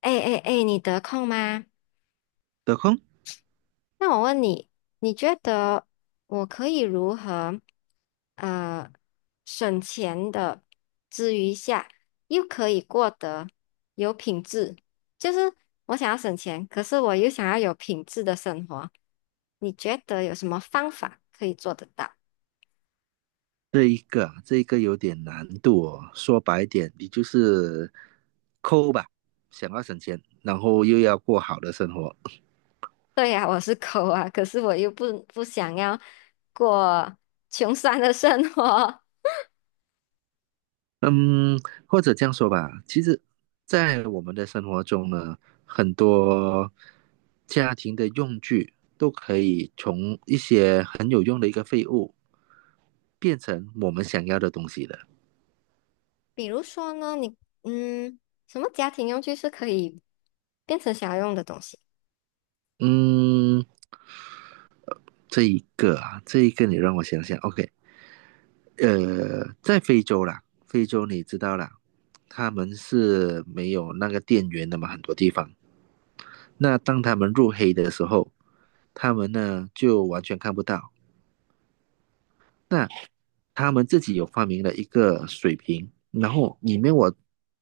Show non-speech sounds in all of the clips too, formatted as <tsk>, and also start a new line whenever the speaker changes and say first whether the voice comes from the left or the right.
left: 哎哎哎，你得空吗？
right: 得空。
left: 那我问你，你觉得我可以如何呃省钱的之余下，又可以过得有品质？就是我想要省钱，可是我又想要有品质的生活，你觉得有什么方法可以做得到？<laughs>
right: 这一个有点难度哦。说白点，你就是抠吧，想要省钱，然后又要过好的生活。
left: 对呀，我是抠啊，可是我又不想要过穷酸的生活。<laughs>
right: 嗯，或者这样说吧，其实，在我们的生活中呢，很多家庭的用具都可以从一些很有用的一个废物，变成我们想要的东西的。
left: 比如说呢，你嗯，什么家庭用具是可以变成想要用的东西？
right: 嗯，这一个你让我想想，OK，在非洲啦，非洲你知道啦，他们是没有那个电源的嘛，很多地方。那当他们入黑的时候，他们呢就完全看不到，那他们自己有发明了一个水瓶，然后里面我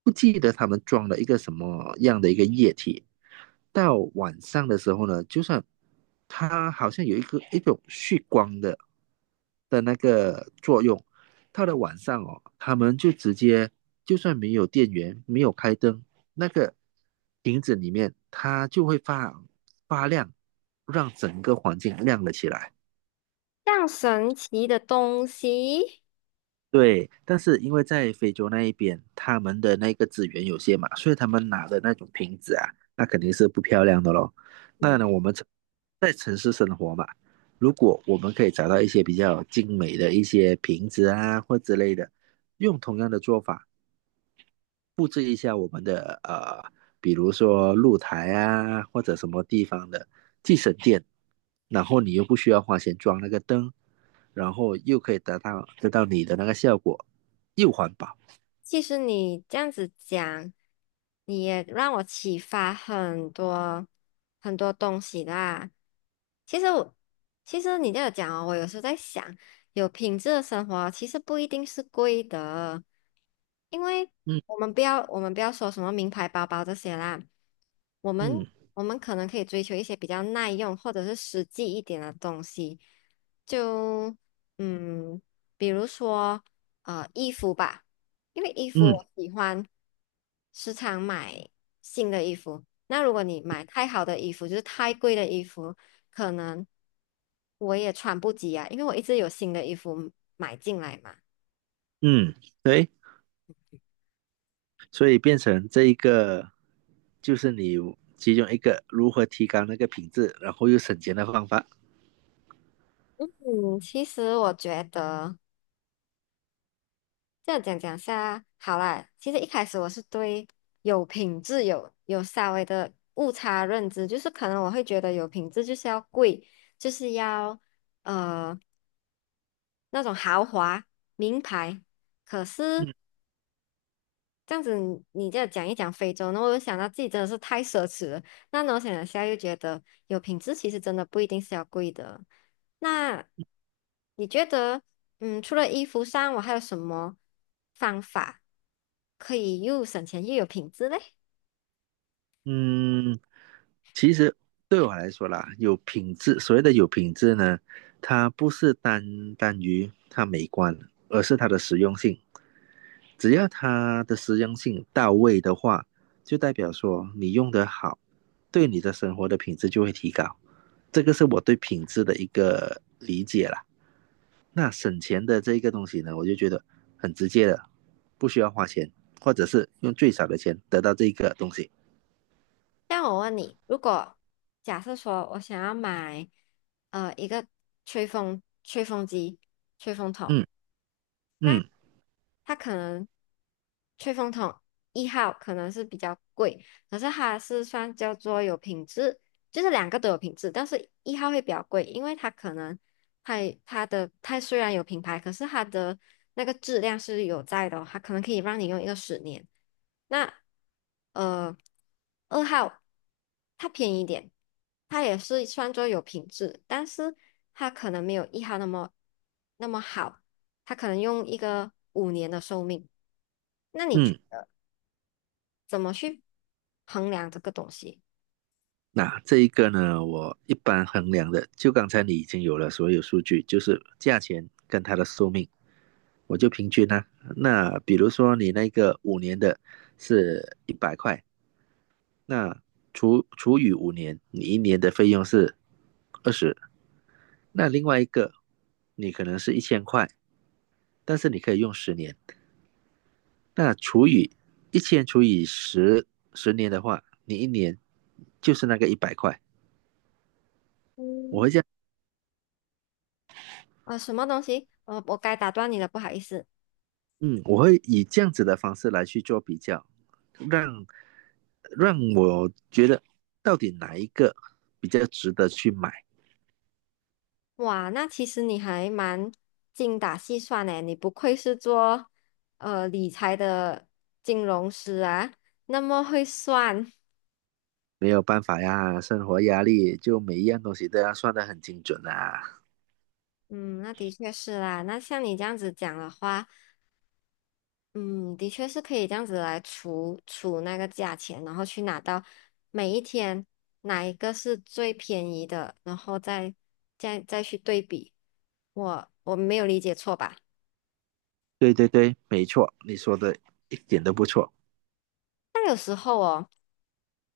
right: 不记得他们装了一个什么样的一个液体。到晚上的时候呢，就算它好像有一种蓄光的那个作用，到了晚上哦，他们就直接就算没有电源，没有开灯，那个瓶子里面它就会发亮，让整个环境亮了起来。
left: 像神奇的东西。
right: 对，但是因为在非洲那一边，他们的那个资源有限嘛，所以他们拿的那种瓶子啊，那肯定是不漂亮的喽。那
left: 嗯。
right: 呢，我们城在城市生活嘛，如果我们可以找到一些比较精美的一些瓶子啊或之类的，用同样的做法。布置一下我们的比如说露台啊，或者什么地方的，既省电，然后你又不需要花钱装那个灯，然后又可以达到得到你的那个效果，又环保。
left: 其实你这样子讲，你也让我启发很多很多东西啦。其实我，其实你这样讲哦，我有时候在想，有品质的生活其实不一定是贵的，因为
right: 嗯
left: 我们不要说什么名牌包包这些啦，我们
right: 嗯
left: 我们可能可以追求一些比较耐用或者是实际一点的东西，就嗯，比如说衣服吧。因为衣服
right: 嗯
left: 我喜欢时常买新的衣服，那如果你买太好的衣服，就是太贵的衣服，可能我也穿不及啊，因为我一直有新的衣服买进来嘛。
right: 嗯，对，所以变成这一个就是你其中一个如何提高那个品质，然后又省钱的方法。
left: 嗯，其实我觉得这样讲讲下，好啦，其实一开始我是对有品质有稍微的误差认知，就是可能我会觉得有品质就是要贵，就是要呃那种豪华名牌。可是
right: 嗯
left: 这样子你这样讲一讲非洲，那我就想到自己真的是太奢侈了。那呢，我想了下，又觉得有品质其实真的不一定是要贵的。那你觉得，除了衣服上，我还有什么方法可以又省钱又有品质嘞？
right: 嗯，其实对我来说啦，有品质，所谓的有品质呢，它不是单单于它美观，而是它的实用性。只要它的实用性到位的话，就代表说你用得好，对你的生活的品质就会提高。这个是我对品质的一个理解啦。那省钱的这一个东西呢，我就觉得很直接的，不需要花钱，或者是用最少的钱得到这个东西。
left: 像我问你，如果假设说我想要买一个吹风机、吹风筒，
right: 嗯
left: 那
right: 嗯
left: 它可能吹风筒一号可能是比较贵，可是它是算叫做有品质，就是两个都有品质，但是一号会比较贵，因为它可能它它的它虽然有品牌，可是它的那个质量是有在的哦它可能可以让你用一个10年。那呃，二号它便宜一点，它也是算作有品质，但是它可能没有一号那么好。它可能用一个5年的寿命。那你觉
right: 嗯。
left: 得怎么去衡量这个东西？
right: 那这一个呢，我一般衡量的，就刚才你已经有了所有数据，就是价钱跟它的寿命，我就平均呢、那比如说你那个五年的是一百块，那除除以五年，你一年的费用是20，那另外一个你可能是1000块，但是你可以用十年，那除以1000除以10，十年的话，你一年就是那个一百块。我
left: 嗯，
right: 会这样。
left: 什么东西？我该打断你了，不好意思。
right: 嗯，我会以这样子的方式来去做比较，让让我觉得到底哪一个比较值得去买。
left: 哇，那其实你还蛮精打细算呢，你不愧是做理财的金融师啊，那么会算。
right: 没有办法呀，生活压力就每一样东西都要算的很精准啊。
left: 嗯，那的确是啦。那像你这样子讲的话，嗯，的确是可以这样子来除除那个价钱，然后去拿到每一天哪一个是最便宜的，然后再去对比。我没有理解错吧？
right: 对对对，没错，你说的一点都不错。
left: 但有时候哦。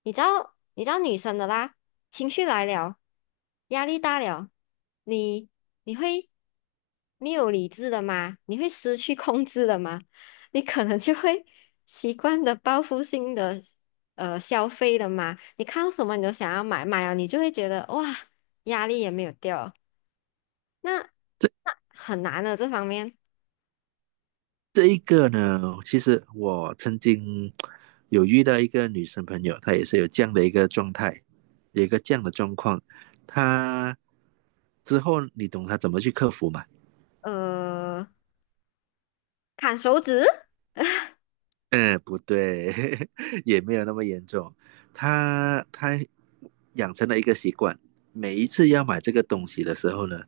left: 你知道，你知道女生的啦，情绪来了，压力大了，你你会没有理智的吗？你会失去控制的吗？你可能就会习惯的报复性的消费的嘛。你看到什么你都想要买，买了你就会觉得哇，压力也没有掉，那那很难的这方面。
right: 这一个呢，其实我曾经有遇到一个女生朋友，她也是有这样的一个状态，有一个这样的状况。她之后你懂她怎么去克服吗？
left: 呃，砍手指。
right: 嗯，不对，<laughs> 也没有那么严重。他养成了一个习惯，每一次要买这个东西的时候呢，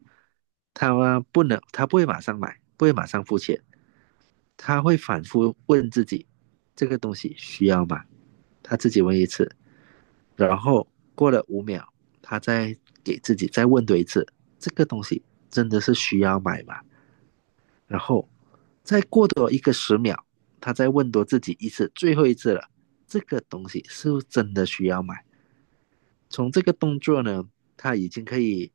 right: 他不能，他不会马上买，不会马上付钱，他会反复问自己，这个东西需要吗？他自己问一次，然后过了5秒，他再给自己再问多一次，这个东西真的是需要买吗？然后再过多一个10秒，他再问多自己一次，最后一次了，这个东西是不是真的需要买？从这个动作呢，他已经可以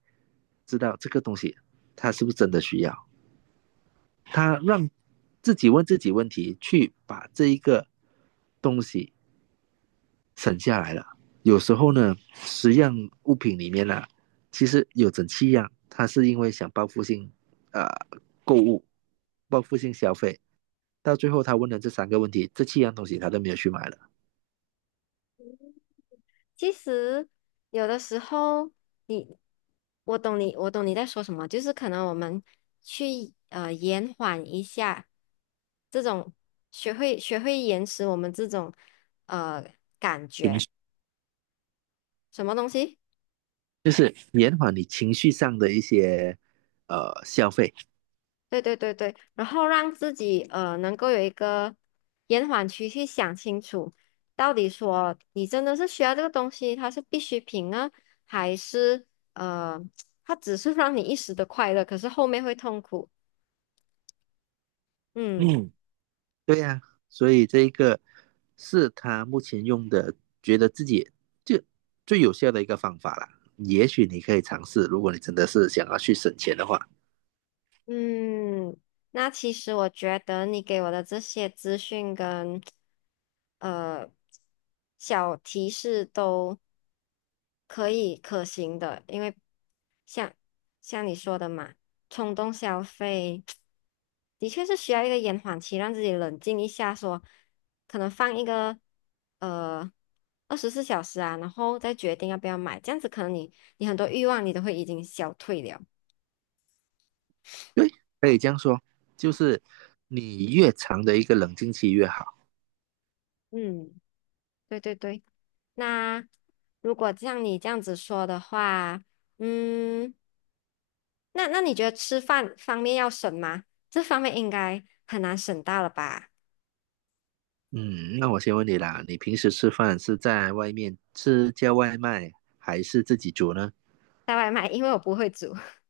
right: 知道这个东西他是不是真的需要。他让自己问自己问题，去把这一个东西省下来了。有时候呢，10样物品里面呢、啊其实有整七样，他是因为想报复性呃购物、报复性消费，到最后他问了这3个问题，这7样东西他都没有去买了，
left: 其实有的时候你，我懂你，我懂你在说什么，就是可能我们去延缓一下这种学会延迟我们这种呃感觉什么东西？
right: 就是延缓你情绪上的一些消费。
left: 对对对对，然后让自己能够有一个延缓期去想清楚，到底说你真的是需要这个东西，它是必需品呢，还是呃它只是让你一时的快乐，可是后面会痛苦。嗯
right: 嗯，对呀、所以这一个是他目前用的，觉得自己就最有效的一个方法啦。也许你可以尝试，如果你真的是想要去省钱的话，
left: 嗯，那其实我觉得你给我的这些资讯跟呃小提示都可以可行的，因为像像你说的嘛，冲动消费 <tsk> 的确是需要一个延缓期，让自己冷静一下说可能放一个呃24小时啊，然后再决定要不要买，这样子可能你很多欲望你都会已经消退了。
right: 可以这样说，就是你越长的一个冷静期越好。
left: 嗯，对对对。那如果像你这样子说的话，嗯，那你觉得吃饭方面要省吗？这方面应该很难省到了吧？
right: 嗯，那我先问你啦，你平时吃饭是在外面吃叫外卖，还是自己煮呢？
left: 带外卖，因为我不会煮。<laughs>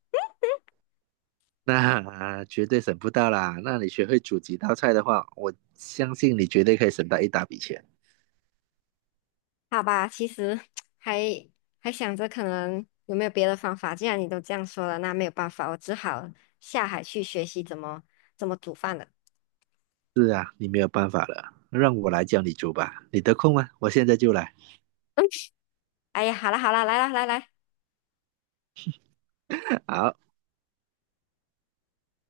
right: <laughs> 那绝对省不到啦。那你学会煮几道菜的话，我相信你绝对可以省到一大笔钱。
left: 好吧，其实还还想着可能有没有别的方法。既然你都这样说了，那没有办法，我只好下海去学习怎么煮饭了。
right: 是啊，你没有办法了，让我来教你煮吧。你得空吗？我现在就来。
left: <laughs> 哎呀，好了好了，来啦来来。
right: <laughs> 好。